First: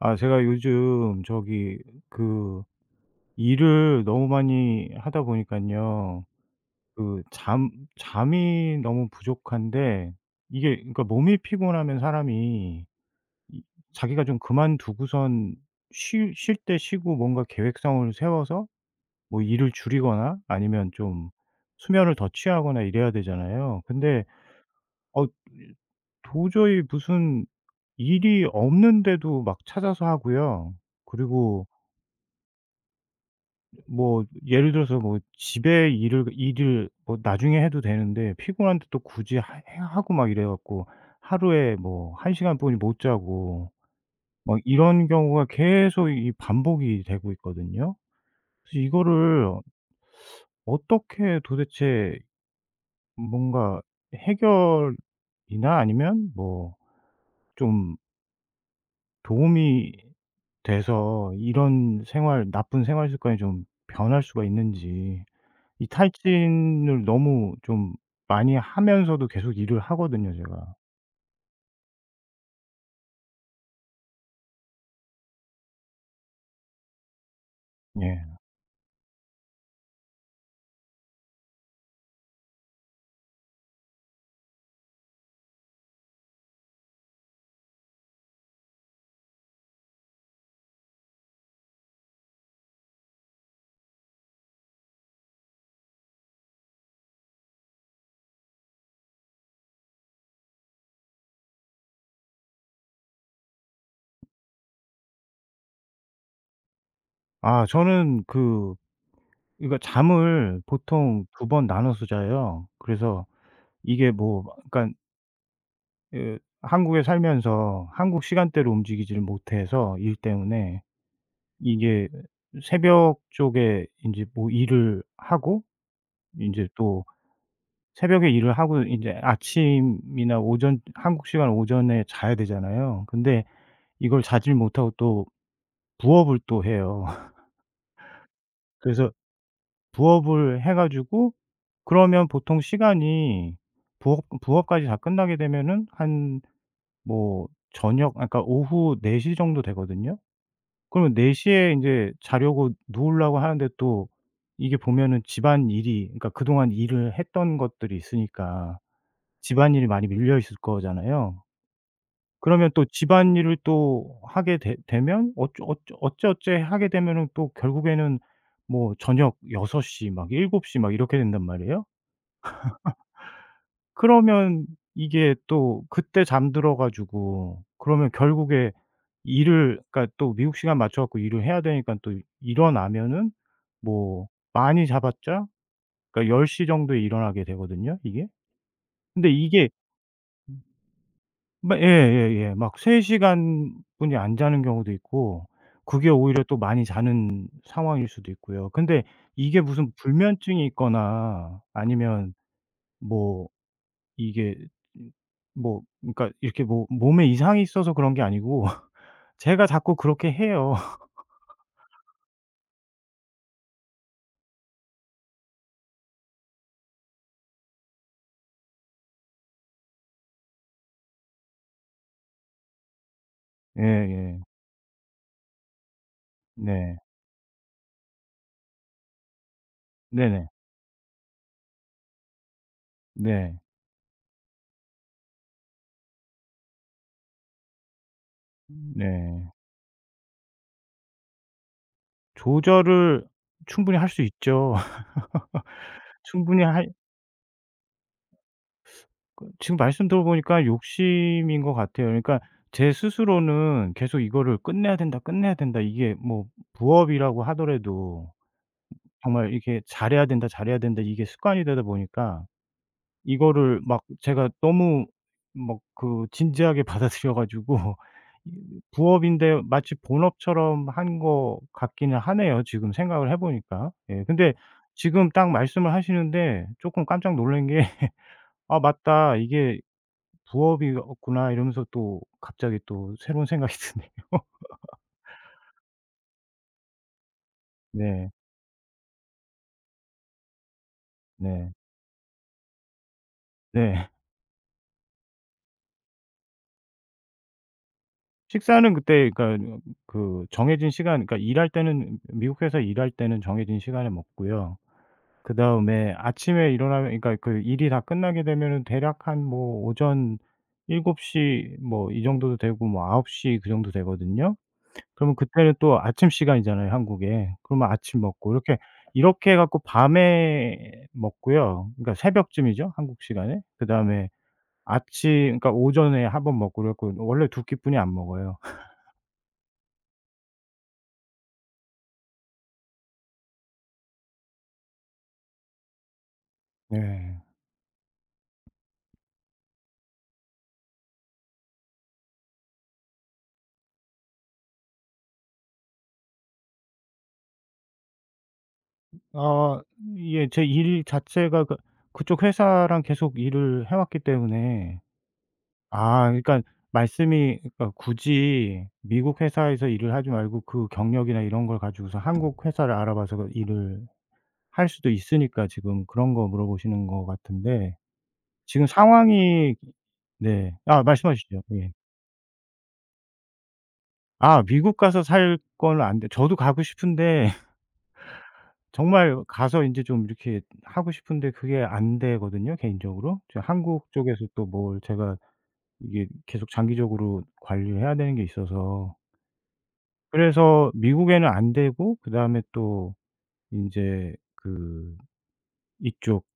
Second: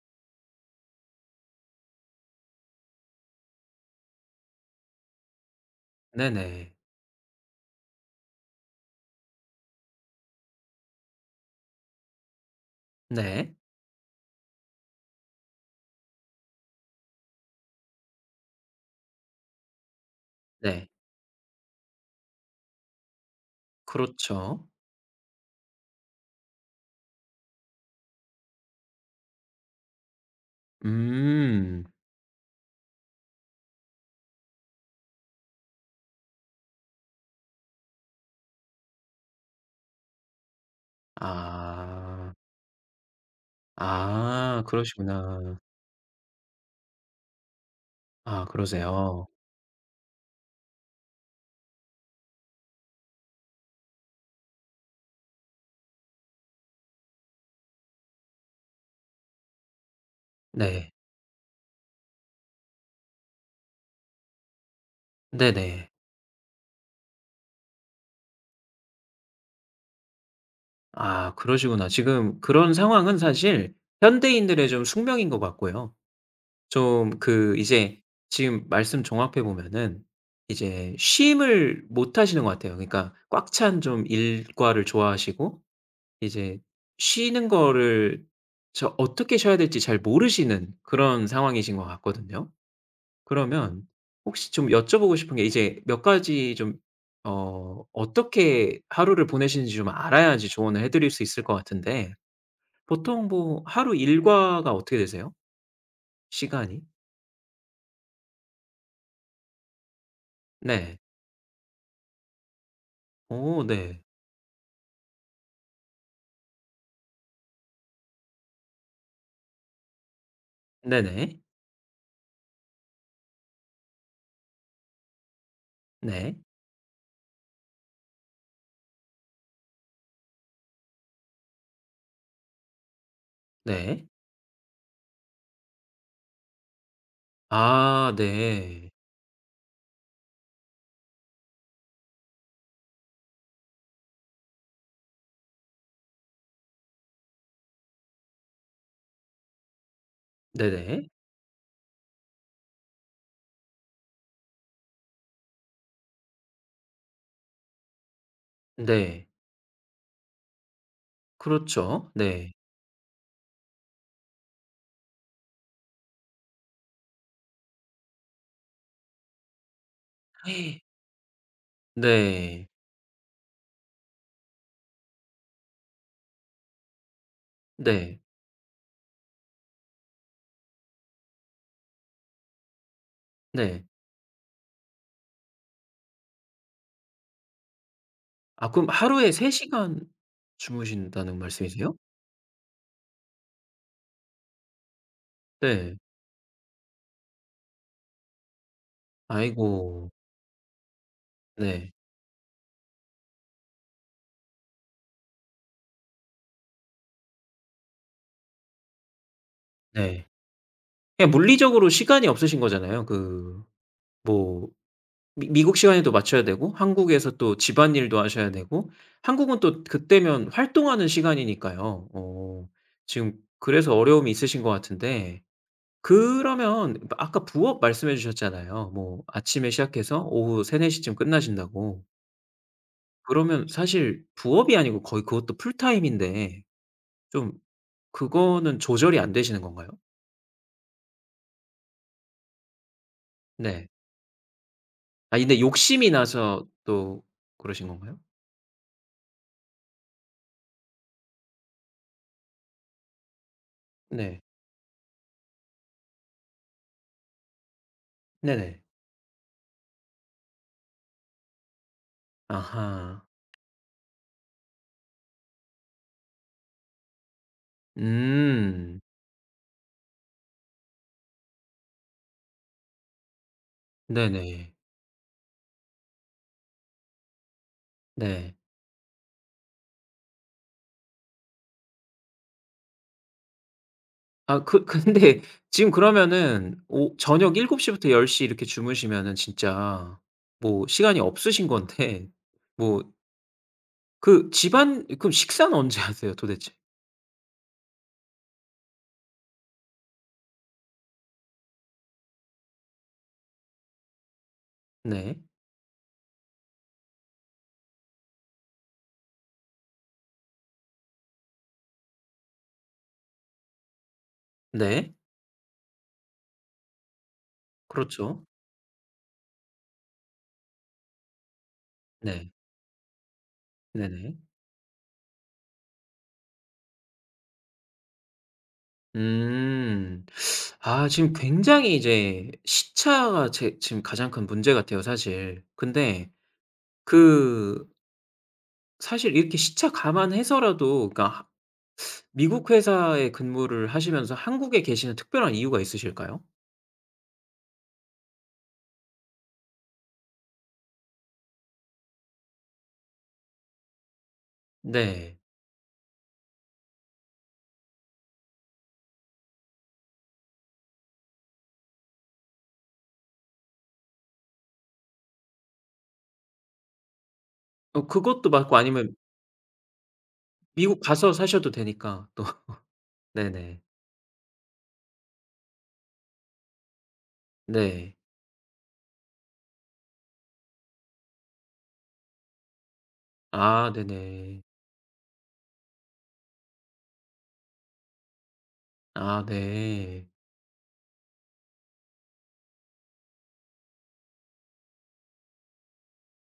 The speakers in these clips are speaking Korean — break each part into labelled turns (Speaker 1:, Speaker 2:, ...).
Speaker 1: 아, 제가 요즘 저기 그 일을 너무 많이 하다 보니깐요.
Speaker 2: 네네.
Speaker 1: 그 잠 잠이 너무 부족한데 이게, 그러니까 몸이 피곤하면 사람이
Speaker 2: 네.
Speaker 1: 이 자기가 좀 그만두고선 쉴 때 쉬고, 뭔가 계획성을 세워서 뭐 일을 줄이거나
Speaker 2: 네.
Speaker 1: 아니면 좀 수면을 더 취하거나 이래야 되잖아요. 근데
Speaker 2: 그렇죠.
Speaker 1: 어 도저히 무슨 일이 없는데도 막 찾아서 하고요. 그리고
Speaker 2: 음.
Speaker 1: 뭐 예를 들어서 뭐 집에 일을 뭐 나중에 해도 되는데 피곤한데 또 굳이 하 해 하고 막 이래 갖고 하루에 뭐 한
Speaker 2: 아.
Speaker 1: 시간 뿐이 못 자고 막
Speaker 2: 아
Speaker 1: 이런 경우가
Speaker 2: 그러시구나.
Speaker 1: 계속 이 반복이 되고 있거든요.
Speaker 2: 아
Speaker 1: 그래서
Speaker 2: 그러세요.
Speaker 1: 이거를 어떻게 도대체 뭔가 해결이나 아니면 뭐 좀 도움이
Speaker 2: 네.
Speaker 1: 돼서 이런 생활, 나쁜 생활 습관이 좀 변할 수가 있는지, 이
Speaker 2: 네네.
Speaker 1: 탈진을 너무 좀 많이 하면서도 계속 일을 하거든요 제가.
Speaker 2: 아 그러시구나. 지금 그런 상황은 사실 현대인들의 좀 숙명인 것 같고요. 좀 그 이제
Speaker 1: 예.
Speaker 2: 지금 말씀 종합해 보면은 이제 쉼을 못 하시는 것 같아요. 그러니까 꽉 찬 좀 일과를 좋아하시고 이제 쉬는 거를 저 어떻게 쉬어야 될지 잘 모르시는 그런 상황이신 것 같거든요. 그러면 혹시 좀 여쭤보고 싶은 게 이제 몇 가지 좀 어떻게 하루를 보내시는지 좀 알아야지 조언을 해 드릴 수 있을 것 같은데 보통 뭐 하루 일과가 어떻게 되세요? 시간이?
Speaker 1: 아, 저는 그 그러니까 잠을
Speaker 2: 네.
Speaker 1: 보통 두 번 나눠서 자요. 그래서
Speaker 2: 오, 네.
Speaker 1: 이게 뭐 그러니까, 한국에 살면서 한국 시간대로 움직이지를 못해서 일 때문에
Speaker 2: 네네.
Speaker 1: 이게 새벽 쪽에 이제 뭐 일을 하고,
Speaker 2: 네.
Speaker 1: 이제 또 새벽에 일을 하고 이제 아침이나 오전, 한국 시간 오전에 자야 되잖아요. 근데
Speaker 2: 네.
Speaker 1: 이걸 자질 못하고 또 부업을 또 해요.
Speaker 2: 아 네.
Speaker 1: 그래서 부업을 해 가지고 그러면 보통 시간이, 부업까지 다 끝나게 되면은 한 뭐 저녁 그러니까 오후 4시 정도 되거든요.
Speaker 2: 네네.
Speaker 1: 그러면 4 시에 이제 자려고 누우려고 하는데, 또 이게 보면은 집안일이, 그러니까 그동안 일을 했던 것들이 있으니까
Speaker 2: 네.
Speaker 1: 집안일이 많이 밀려 있을 거잖아요.
Speaker 2: 그렇죠. 네.
Speaker 1: 그러면 또 집안일을 또 하게 되 되면 어쩌 어쩌 어째어째 하게 되면은 또 결국에는 뭐 저녁 6 시 막 7 시 막 이렇게 된단 말이에요.
Speaker 2: 네.
Speaker 1: 그러면 이게 또 그때 잠들어 가지고 그러면
Speaker 2: 네.
Speaker 1: 결국에 일을, 그러니까 또 미국 시간 맞춰 갖고 일을 해야 되니까 또 일어나면은
Speaker 2: 네.
Speaker 1: 뭐 많이 잡았자 그러니까 10시 정도에 일어나게 되거든요 이게.
Speaker 2: 아 그럼
Speaker 1: 근데
Speaker 2: 하루에 3시간
Speaker 1: 이게
Speaker 2: 시간 주무신다는
Speaker 1: 마
Speaker 2: 말씀이세요?
Speaker 1: 예예예. 막 3 시간 분이 안 자는 경우도 있고,
Speaker 2: 네.
Speaker 1: 그게 오히려 또 많이 자는 상황일 수도 있고요. 근데 이게 무슨
Speaker 2: 아이고.
Speaker 1: 불면증이 있거나
Speaker 2: 네.
Speaker 1: 아니면 뭐 이게 음 뭐 그러니까 이렇게 뭐 몸에 이상이 있어서 그런 게 아니고 제가 자꾸
Speaker 2: 네.
Speaker 1: 그렇게 해요.
Speaker 2: 그냥 물리적으로 시간이 없으신 거잖아요. 그 뭐 미 미국 시간에도 맞춰야 되고 한국에서 또 집안일도 하셔야 되고 한국은 또 그때면 활동하는 시간이니까요. 어 지금 그래서 어려움이
Speaker 1: 예예.
Speaker 2: 있으신 것 같은데
Speaker 1: 네.
Speaker 2: 그러면 아까 부업 말씀해 주셨잖아요. 뭐 아침에 시작해서
Speaker 1: 네네.
Speaker 2: 오후 3-4시 시쯤 끝나신다고.
Speaker 1: 네.
Speaker 2: 그러면 사실 부업이 아니고 거의 그것도 풀타임인데 좀 그거는 조절이 안
Speaker 1: 네.
Speaker 2: 되시는 건가요?
Speaker 1: 조절을
Speaker 2: 네.
Speaker 1: 충분히 할 수 있죠.
Speaker 2: 아 근데 욕심이
Speaker 1: 충분히
Speaker 2: 나서
Speaker 1: 할
Speaker 2: 또 그러신 건가요?
Speaker 1: 그 지금 말씀 들어보니까 욕심인 것 같아요. 그러니까 제 스스로는 계속
Speaker 2: 네.
Speaker 1: '이거를 끝내야 된다, 끝내야 된다.' 이게 뭐 부업이라고 하더라도
Speaker 2: 네네.
Speaker 1: 정말 이게 '잘해야 된다, 잘해야 된다.' 이게 습관이 되다 보니까
Speaker 2: 아하.
Speaker 1: 이거를 막 제가 너무 막 그 진지하게 받아들여 가지고 이
Speaker 2: 음.
Speaker 1: 부업인데 마치 본업처럼 한 거 같기는 하네요, 지금 생각을 해 보니까. 예, 근데
Speaker 2: 네네.
Speaker 1: 지금 딱 말씀을 하시는데 조금 깜짝 놀란 게
Speaker 2: 네.
Speaker 1: '아 맞다. 이게 부업이 없구나.' 이러면서 또 갑자기 또 새로운 생각이 드네요.
Speaker 2: 아 그 근데 지금 그러면은 오 저녁 7시 시부터 10
Speaker 1: 네.
Speaker 2: 시 이렇게 주무시면은 진짜 뭐 시간이 없으신
Speaker 1: 네.
Speaker 2: 건데 뭐
Speaker 1: 네.
Speaker 2: 그 집안 그럼 식사는 언제 하세요 도대체?
Speaker 1: 식사는 그때, 그러니까 그 정해진 시간, 그러니까 일할 때는 미국 회사 일할 때는 정해진 시간에 먹고요.
Speaker 2: 네.
Speaker 1: 그다음에 아침에 일어나면, 그러니까 그 일이 다 끝나게 되면은 대략 한 뭐 오전 7시 뭐 이 정도 되고 뭐9시 그 정도 되거든요.
Speaker 2: 네.
Speaker 1: 그러면 그때는 또 아침 시간이잖아요, 한국에. 그러면 아침
Speaker 2: 그렇죠.
Speaker 1: 먹고 이렇게, 이렇게 해 갖고 밤에 먹고요. 그러니까
Speaker 2: 네.
Speaker 1: 새벽쯤이죠, 한국 시간에. 그다음에
Speaker 2: 네네.
Speaker 1: 아침, 그러니까 오전에 한번 먹고 그래 갖고 원래 두 끼뿐이 안 먹어요.
Speaker 2: 음. 아 지금 굉장히 이제 시차가 제 지금 가장 큰 문제 같아요 사실. 근데
Speaker 1: 네.
Speaker 2: 그 사실 이렇게 시차 감안해서라도 그러니까 하 미국 회사에 근무를 하시면서 한국에 계시는 특별한 이유가 있으실까요?
Speaker 1: 아 이게 제 일 자체가 그 그쪽 회사랑 계속 일을 해 왔기 때문에,
Speaker 2: 네.
Speaker 1: 아 그러니까 말씀이 그러니까 굳이 미국 회사에서 일을 하지 말고 그 경력이나 이런 걸 가지고서 한국 회사를 알아봐서 그 일을 할 수도 있으니까 지금 그런 거 물어보시는 것 같은데,
Speaker 2: 어 그것도 맞고
Speaker 1: 지금
Speaker 2: 아니면
Speaker 1: 상황이, 네.
Speaker 2: 미국
Speaker 1: 아
Speaker 2: 가서
Speaker 1: 말씀하시죠.
Speaker 2: 사셔도
Speaker 1: 예.
Speaker 2: 되니까 또. 네네.
Speaker 1: 아 미국 가서 살 건 안 돼, 저도 가고 싶은데
Speaker 2: 네.
Speaker 1: 정말 가서 인제 좀 이렇게 하고 싶은데 그게 안 되거든요, 개인적으로. 저
Speaker 2: 아
Speaker 1: 한국 쪽에서
Speaker 2: 네네.
Speaker 1: 또 뭘 제가 이게 계속 장기적으로 관리해야 되는 게 있어서.
Speaker 2: 아 네.
Speaker 1: 그래서 미국에는 안 되고, 그다음에 또 인제 그 이쪽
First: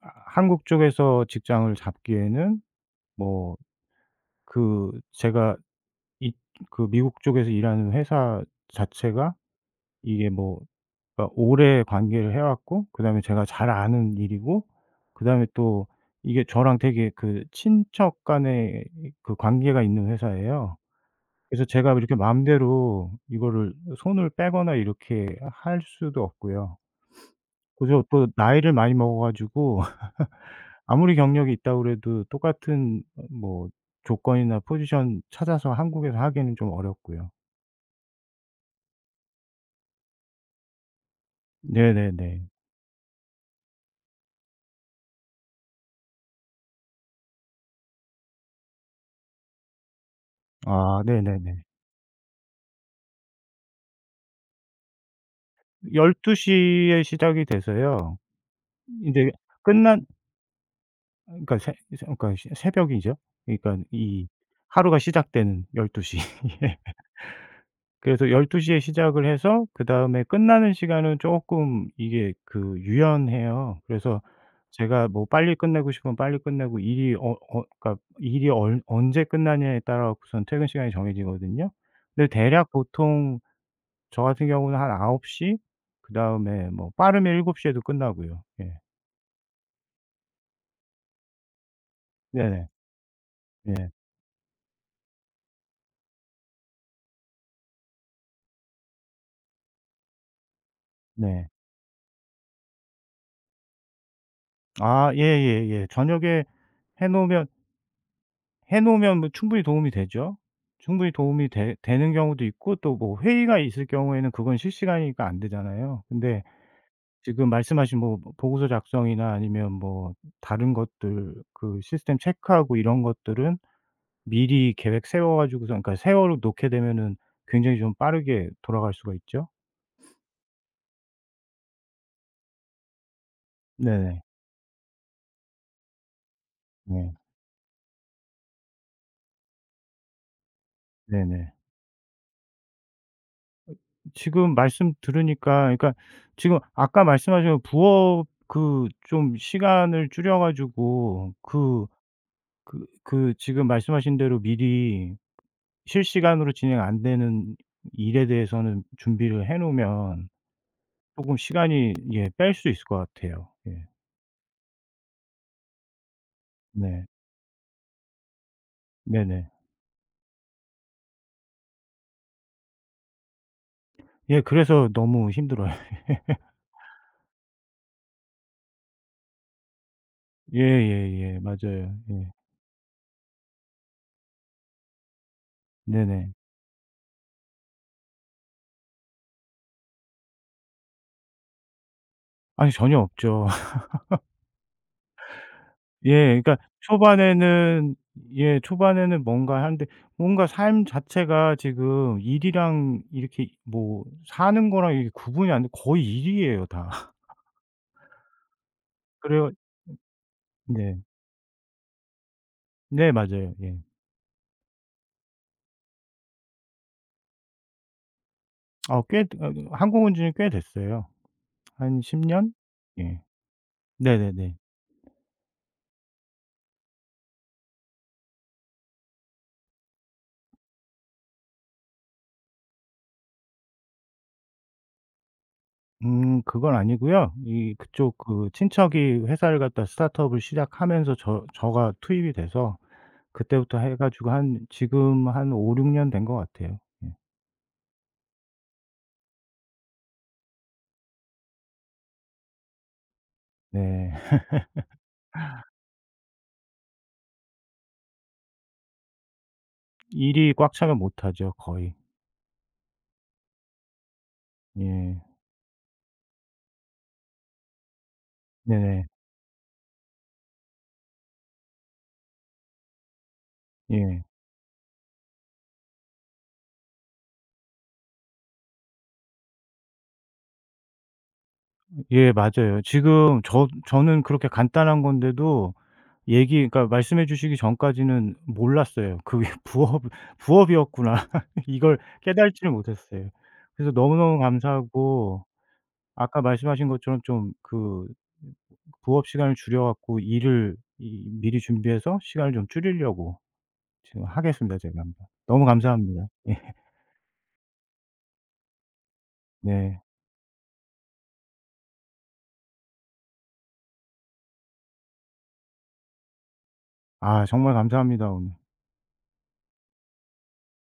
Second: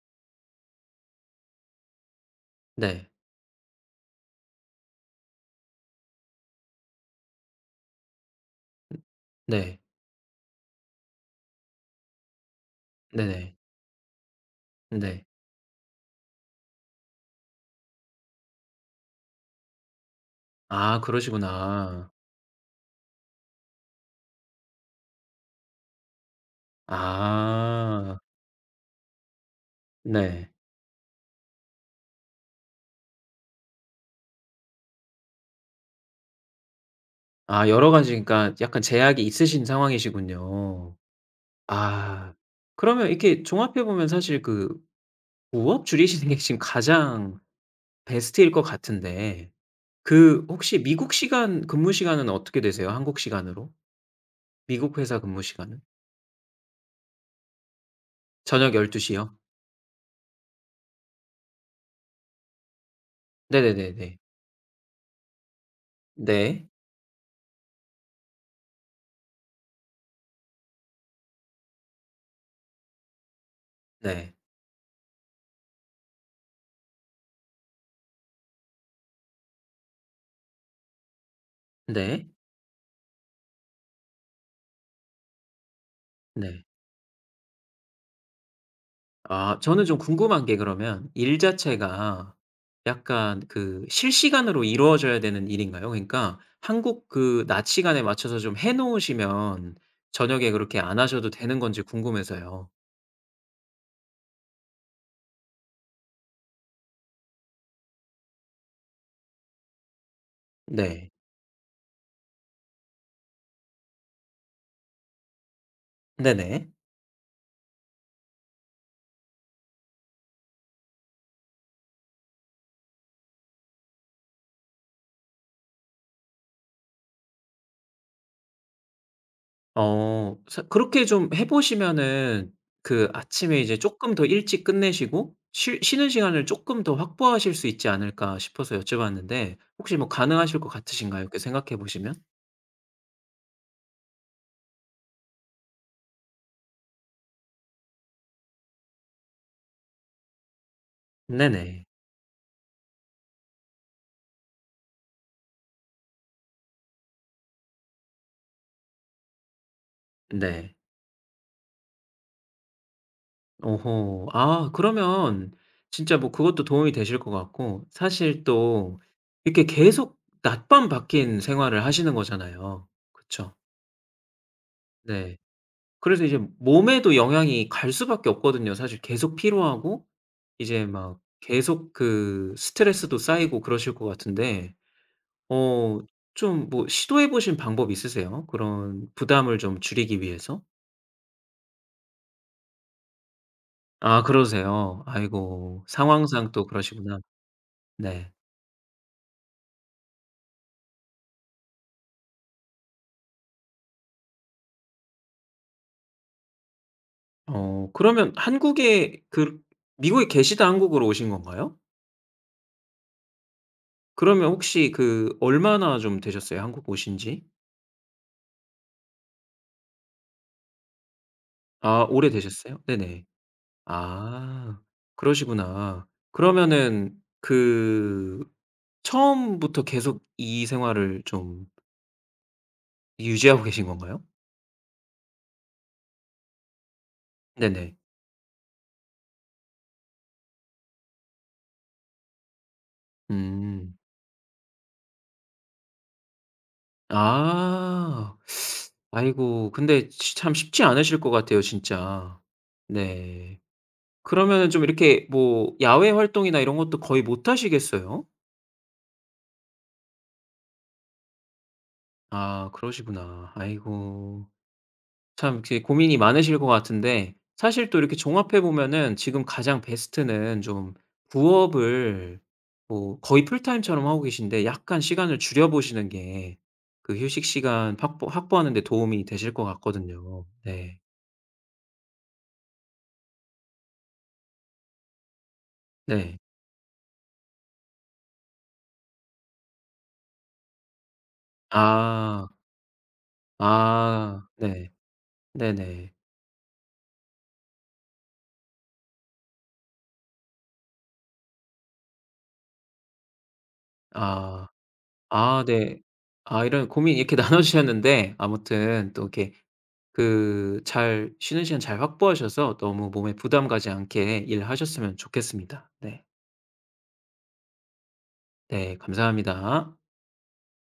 Speaker 1: 아 한국 쪽에서 직장을 잡기에는
Speaker 2: 네.
Speaker 1: 뭐 그 제가 이 그 미국 쪽에서 일하는 회사
Speaker 2: 음
Speaker 1: 자체가
Speaker 2: 네.
Speaker 1: 이게 뭐 그러니까 오래 관계를 해 왔고, 그다음에 제가
Speaker 2: 네네.
Speaker 1: 잘 아는 일이고,
Speaker 2: 네.
Speaker 1: 그다음에 또 이게 저랑 되게 그 친척 간의 그 관계가 있는 회사예요.
Speaker 2: 아
Speaker 1: 그래서 제가
Speaker 2: 그러시구나.
Speaker 1: 이렇게 마음대로 이거를 손을 빼거나 이렇게 할 수도 없고요. 그래서
Speaker 2: 아
Speaker 1: 또 나이를 많이 먹어 가지고
Speaker 2: 네.
Speaker 1: 아무리 경력이 있다고 그래도 똑같은 뭐 조건이나 포지션 찾아서 한국에서 하기는 좀 어렵고요.
Speaker 2: 아 여러 가지 그러니까 약간 제약이 있으신 상황이시군요. 아
Speaker 1: 네네네.
Speaker 2: 그러면 이렇게 종합해 보면 사실 그 부업 줄이시는 게 지금 가장 베스트일 것 같은데 그 혹시
Speaker 1: 아
Speaker 2: 미국
Speaker 1: 네네네.
Speaker 2: 시간 근무 시간은 어떻게 되세요? 한국 시간으로? 미국 회사 근무 시간은?
Speaker 1: 12시에 시작이 돼서요.
Speaker 2: 저녁 12시
Speaker 1: 인제
Speaker 2: 시요?
Speaker 1: 끝난, 그러니까 새 새 그러니까 새 새벽이죠. 그러니까
Speaker 2: 네네네네.
Speaker 1: 이 하루가 시작되는 12시.
Speaker 2: 네.
Speaker 1: 예. 그래서 12시에 시작을 해서 그다음에 끝나는 시간은 쪼끔 이게 그 유연해요. 그래서
Speaker 2: 네.
Speaker 1: 제가 뭐 빨리 끝내고 싶으면 빨리 끝내고 일이 그러니까 일이 얼 언제 끝나냐에 따라 갖고선 퇴근 시간이 정해지거든요. 근데
Speaker 2: 네.
Speaker 1: 대략 보통 저 같은 경우는 한9홉시,
Speaker 2: 네.
Speaker 1: 그다음에 뭐 빠르면 7시 에도 끝나고요. 예.
Speaker 2: 아 저는 좀 궁금한 게 그러면 일 자체가
Speaker 1: 네네.
Speaker 2: 약간 그
Speaker 1: 예.
Speaker 2: 실시간으로 이루어져야 되는 일인가요? 그러니까 한국 그 낮 시간에 맞춰서 좀 해 놓으시면 저녁에 그렇게 안 하셔도
Speaker 1: 네.
Speaker 2: 되는 건지 궁금해서요.
Speaker 1: 아 예예예. 저녁에 해 놓으면 해 놓으면 뭐 충분히 도움이 되죠.
Speaker 2: 네.
Speaker 1: 충분히 도움이 되 되는 경우도 있고 또 뭐 회의가 있을 경우에는 그건 실시간이니까 안 되잖아요. 근데
Speaker 2: 네네.
Speaker 1: 지금 말씀하신 뭐 보고서 작성이나 아니면 뭐 다른 것들 그 시스템 체크하고 이런 것들은 미리 계획 세워 가지고서 그러니까 세워 놓게 되면은 굉장히 좀 빠르게 돌아갈 수가 있죠.
Speaker 2: 어 사 그렇게 좀 해 보시면은 그 아침에 이제 조금
Speaker 1: 네네.
Speaker 2: 더 일찍 끝내시고 쉬 쉬는 시간을 조금 더
Speaker 1: 네.
Speaker 2: 확보하실 수 있지 않을까 싶어서 여쭤봤는데 혹시 뭐 가능하실 것 같으신가요? 이렇게
Speaker 1: 네네.
Speaker 2: 생각해 보시면?
Speaker 1: 지금 말씀 들으니까, 그러니까 지금 아까 말씀하신 그 부업 그 좀 시간을 줄여 가지고 그
Speaker 2: 네네.
Speaker 1: 그 그 지금 말씀하신 대로 미리 실시간으로 진행 안 되는 일에 대해서는 준비를 해 놓으면
Speaker 2: 네.
Speaker 1: 쪼금 시간이 예 뺄 수 있을 것 같아요. 예.
Speaker 2: 오호. 아 그러면 진짜 뭐 그것도 도움이
Speaker 1: 네.
Speaker 2: 되실 것 같고 사실 또
Speaker 1: 네네.
Speaker 2: 이렇게 계속 낮밤 바뀐 생활을 하시는 거잖아요. 그쵸?
Speaker 1: 예, 그래서 너무
Speaker 2: 네.
Speaker 1: 힘들어요.
Speaker 2: 그래서 이제 몸에도 영향이 갈 수밖에 없거든요. 사실 계속 피로하고 이제 막
Speaker 1: 예예예.
Speaker 2: 계속
Speaker 1: 맞아요. 예.
Speaker 2: 그 스트레스도 쌓이고 그러실 것 같은데 어
Speaker 1: 네네.
Speaker 2: 좀 뭐 시도해 보신 방법 있으세요? 그런 부담을 좀 줄이기 위해서?
Speaker 1: 아니, 전혀 없죠.
Speaker 2: 아 그러세요? 아이고
Speaker 1: 예.
Speaker 2: 상황상
Speaker 1: 그러니까
Speaker 2: 또 그러시구나.
Speaker 1: 초반에는
Speaker 2: 네.
Speaker 1: 예 초반에는 뭔가 하는데, 뭔가 삶 자체가 지금 일이랑 이렇게 뭐 사는 거랑 이게 구분이 안 돼 거의 일이에요 다.
Speaker 2: 어 그러면 한국에
Speaker 1: 그래요.
Speaker 2: 그 미국에 계시다
Speaker 1: 네.
Speaker 2: 한국으로 오신 건가요?
Speaker 1: 네 맞아요. 예.
Speaker 2: 그러면 혹시 그 얼마나 좀 되셨어요? 한국 오신 지?
Speaker 1: 아 꽤 어 한국 온 지는 꽤 됐어요. 한
Speaker 2: 아
Speaker 1: 10 년?
Speaker 2: 오래되셨어요?
Speaker 1: 예.
Speaker 2: 네네.
Speaker 1: 네네네.
Speaker 2: 아 그러시구나. 그러면은 그 처음부터 계속 이 생활을 좀 유지하고 계신 건가요?
Speaker 1: 그건 아니고요. 이
Speaker 2: 네네.
Speaker 1: 그쪽 그 친척이 회사를 갖다 스타트업을 시작하면서 저가 투입이 돼서 그때부터 해
Speaker 2: 음.
Speaker 1: 가지고 한 지금 한 5-6년 된 것 같아요. 예.
Speaker 2: 아. 아이고 근데 치 참 쉽지 않으실 것 같아요 진짜. 네.
Speaker 1: 네.
Speaker 2: 그러면은 좀 이렇게 뭐 야외 활동이나 이런 것도 거의 못 하시겠어요?
Speaker 1: 일이 꽉 차면 못하죠 거의.
Speaker 2: 아 그러시구나. 아이고.
Speaker 1: 예.
Speaker 2: 참 이렇게 고민이 많으실 것 같은데 사실 또 이렇게 종합해
Speaker 1: 네네.
Speaker 2: 보면은 지금 가장 베스트는 좀 부업을 뭐 거의 풀타임처럼 하고
Speaker 1: 예.
Speaker 2: 계신데 약간 시간을 줄여 보시는 게 그 휴식 시간 확보하는 데 도움이 되실 것 같거든요. 네.
Speaker 1: 예 맞아요. 지금 저는 그렇게 간단한 건데도
Speaker 2: 네.
Speaker 1: 얘기, 그러니까 말씀해 주시기 전까지는 몰랐어요. 그게 부업이었구나. 이걸
Speaker 2: 아.
Speaker 1: 깨달지를 못했어요. 그래서 너무너무
Speaker 2: 아. 네.
Speaker 1: 감사하고
Speaker 2: 네네.
Speaker 1: 아까 말씀하신 것처럼 좀 그 부업 시간을 줄여 갖고 일을 이 미리 준비해서 시간을 좀 줄이려고 지금
Speaker 2: 아.
Speaker 1: 하겠습니다 제가 한번. 너무
Speaker 2: 아 네.
Speaker 1: 감사합니다. 예.
Speaker 2: 아 이런 고민 이렇게 나눠 주셨는데 아무튼 또 이렇게
Speaker 1: 네.
Speaker 2: 그 잘 쉬는 시간 잘 확보하셔서 너무 몸에 부담 가지 않게 일하셨으면 좋겠습니다. 네.
Speaker 1: 아 정말 감사합니다 오늘.
Speaker 2: 네 감사합니다.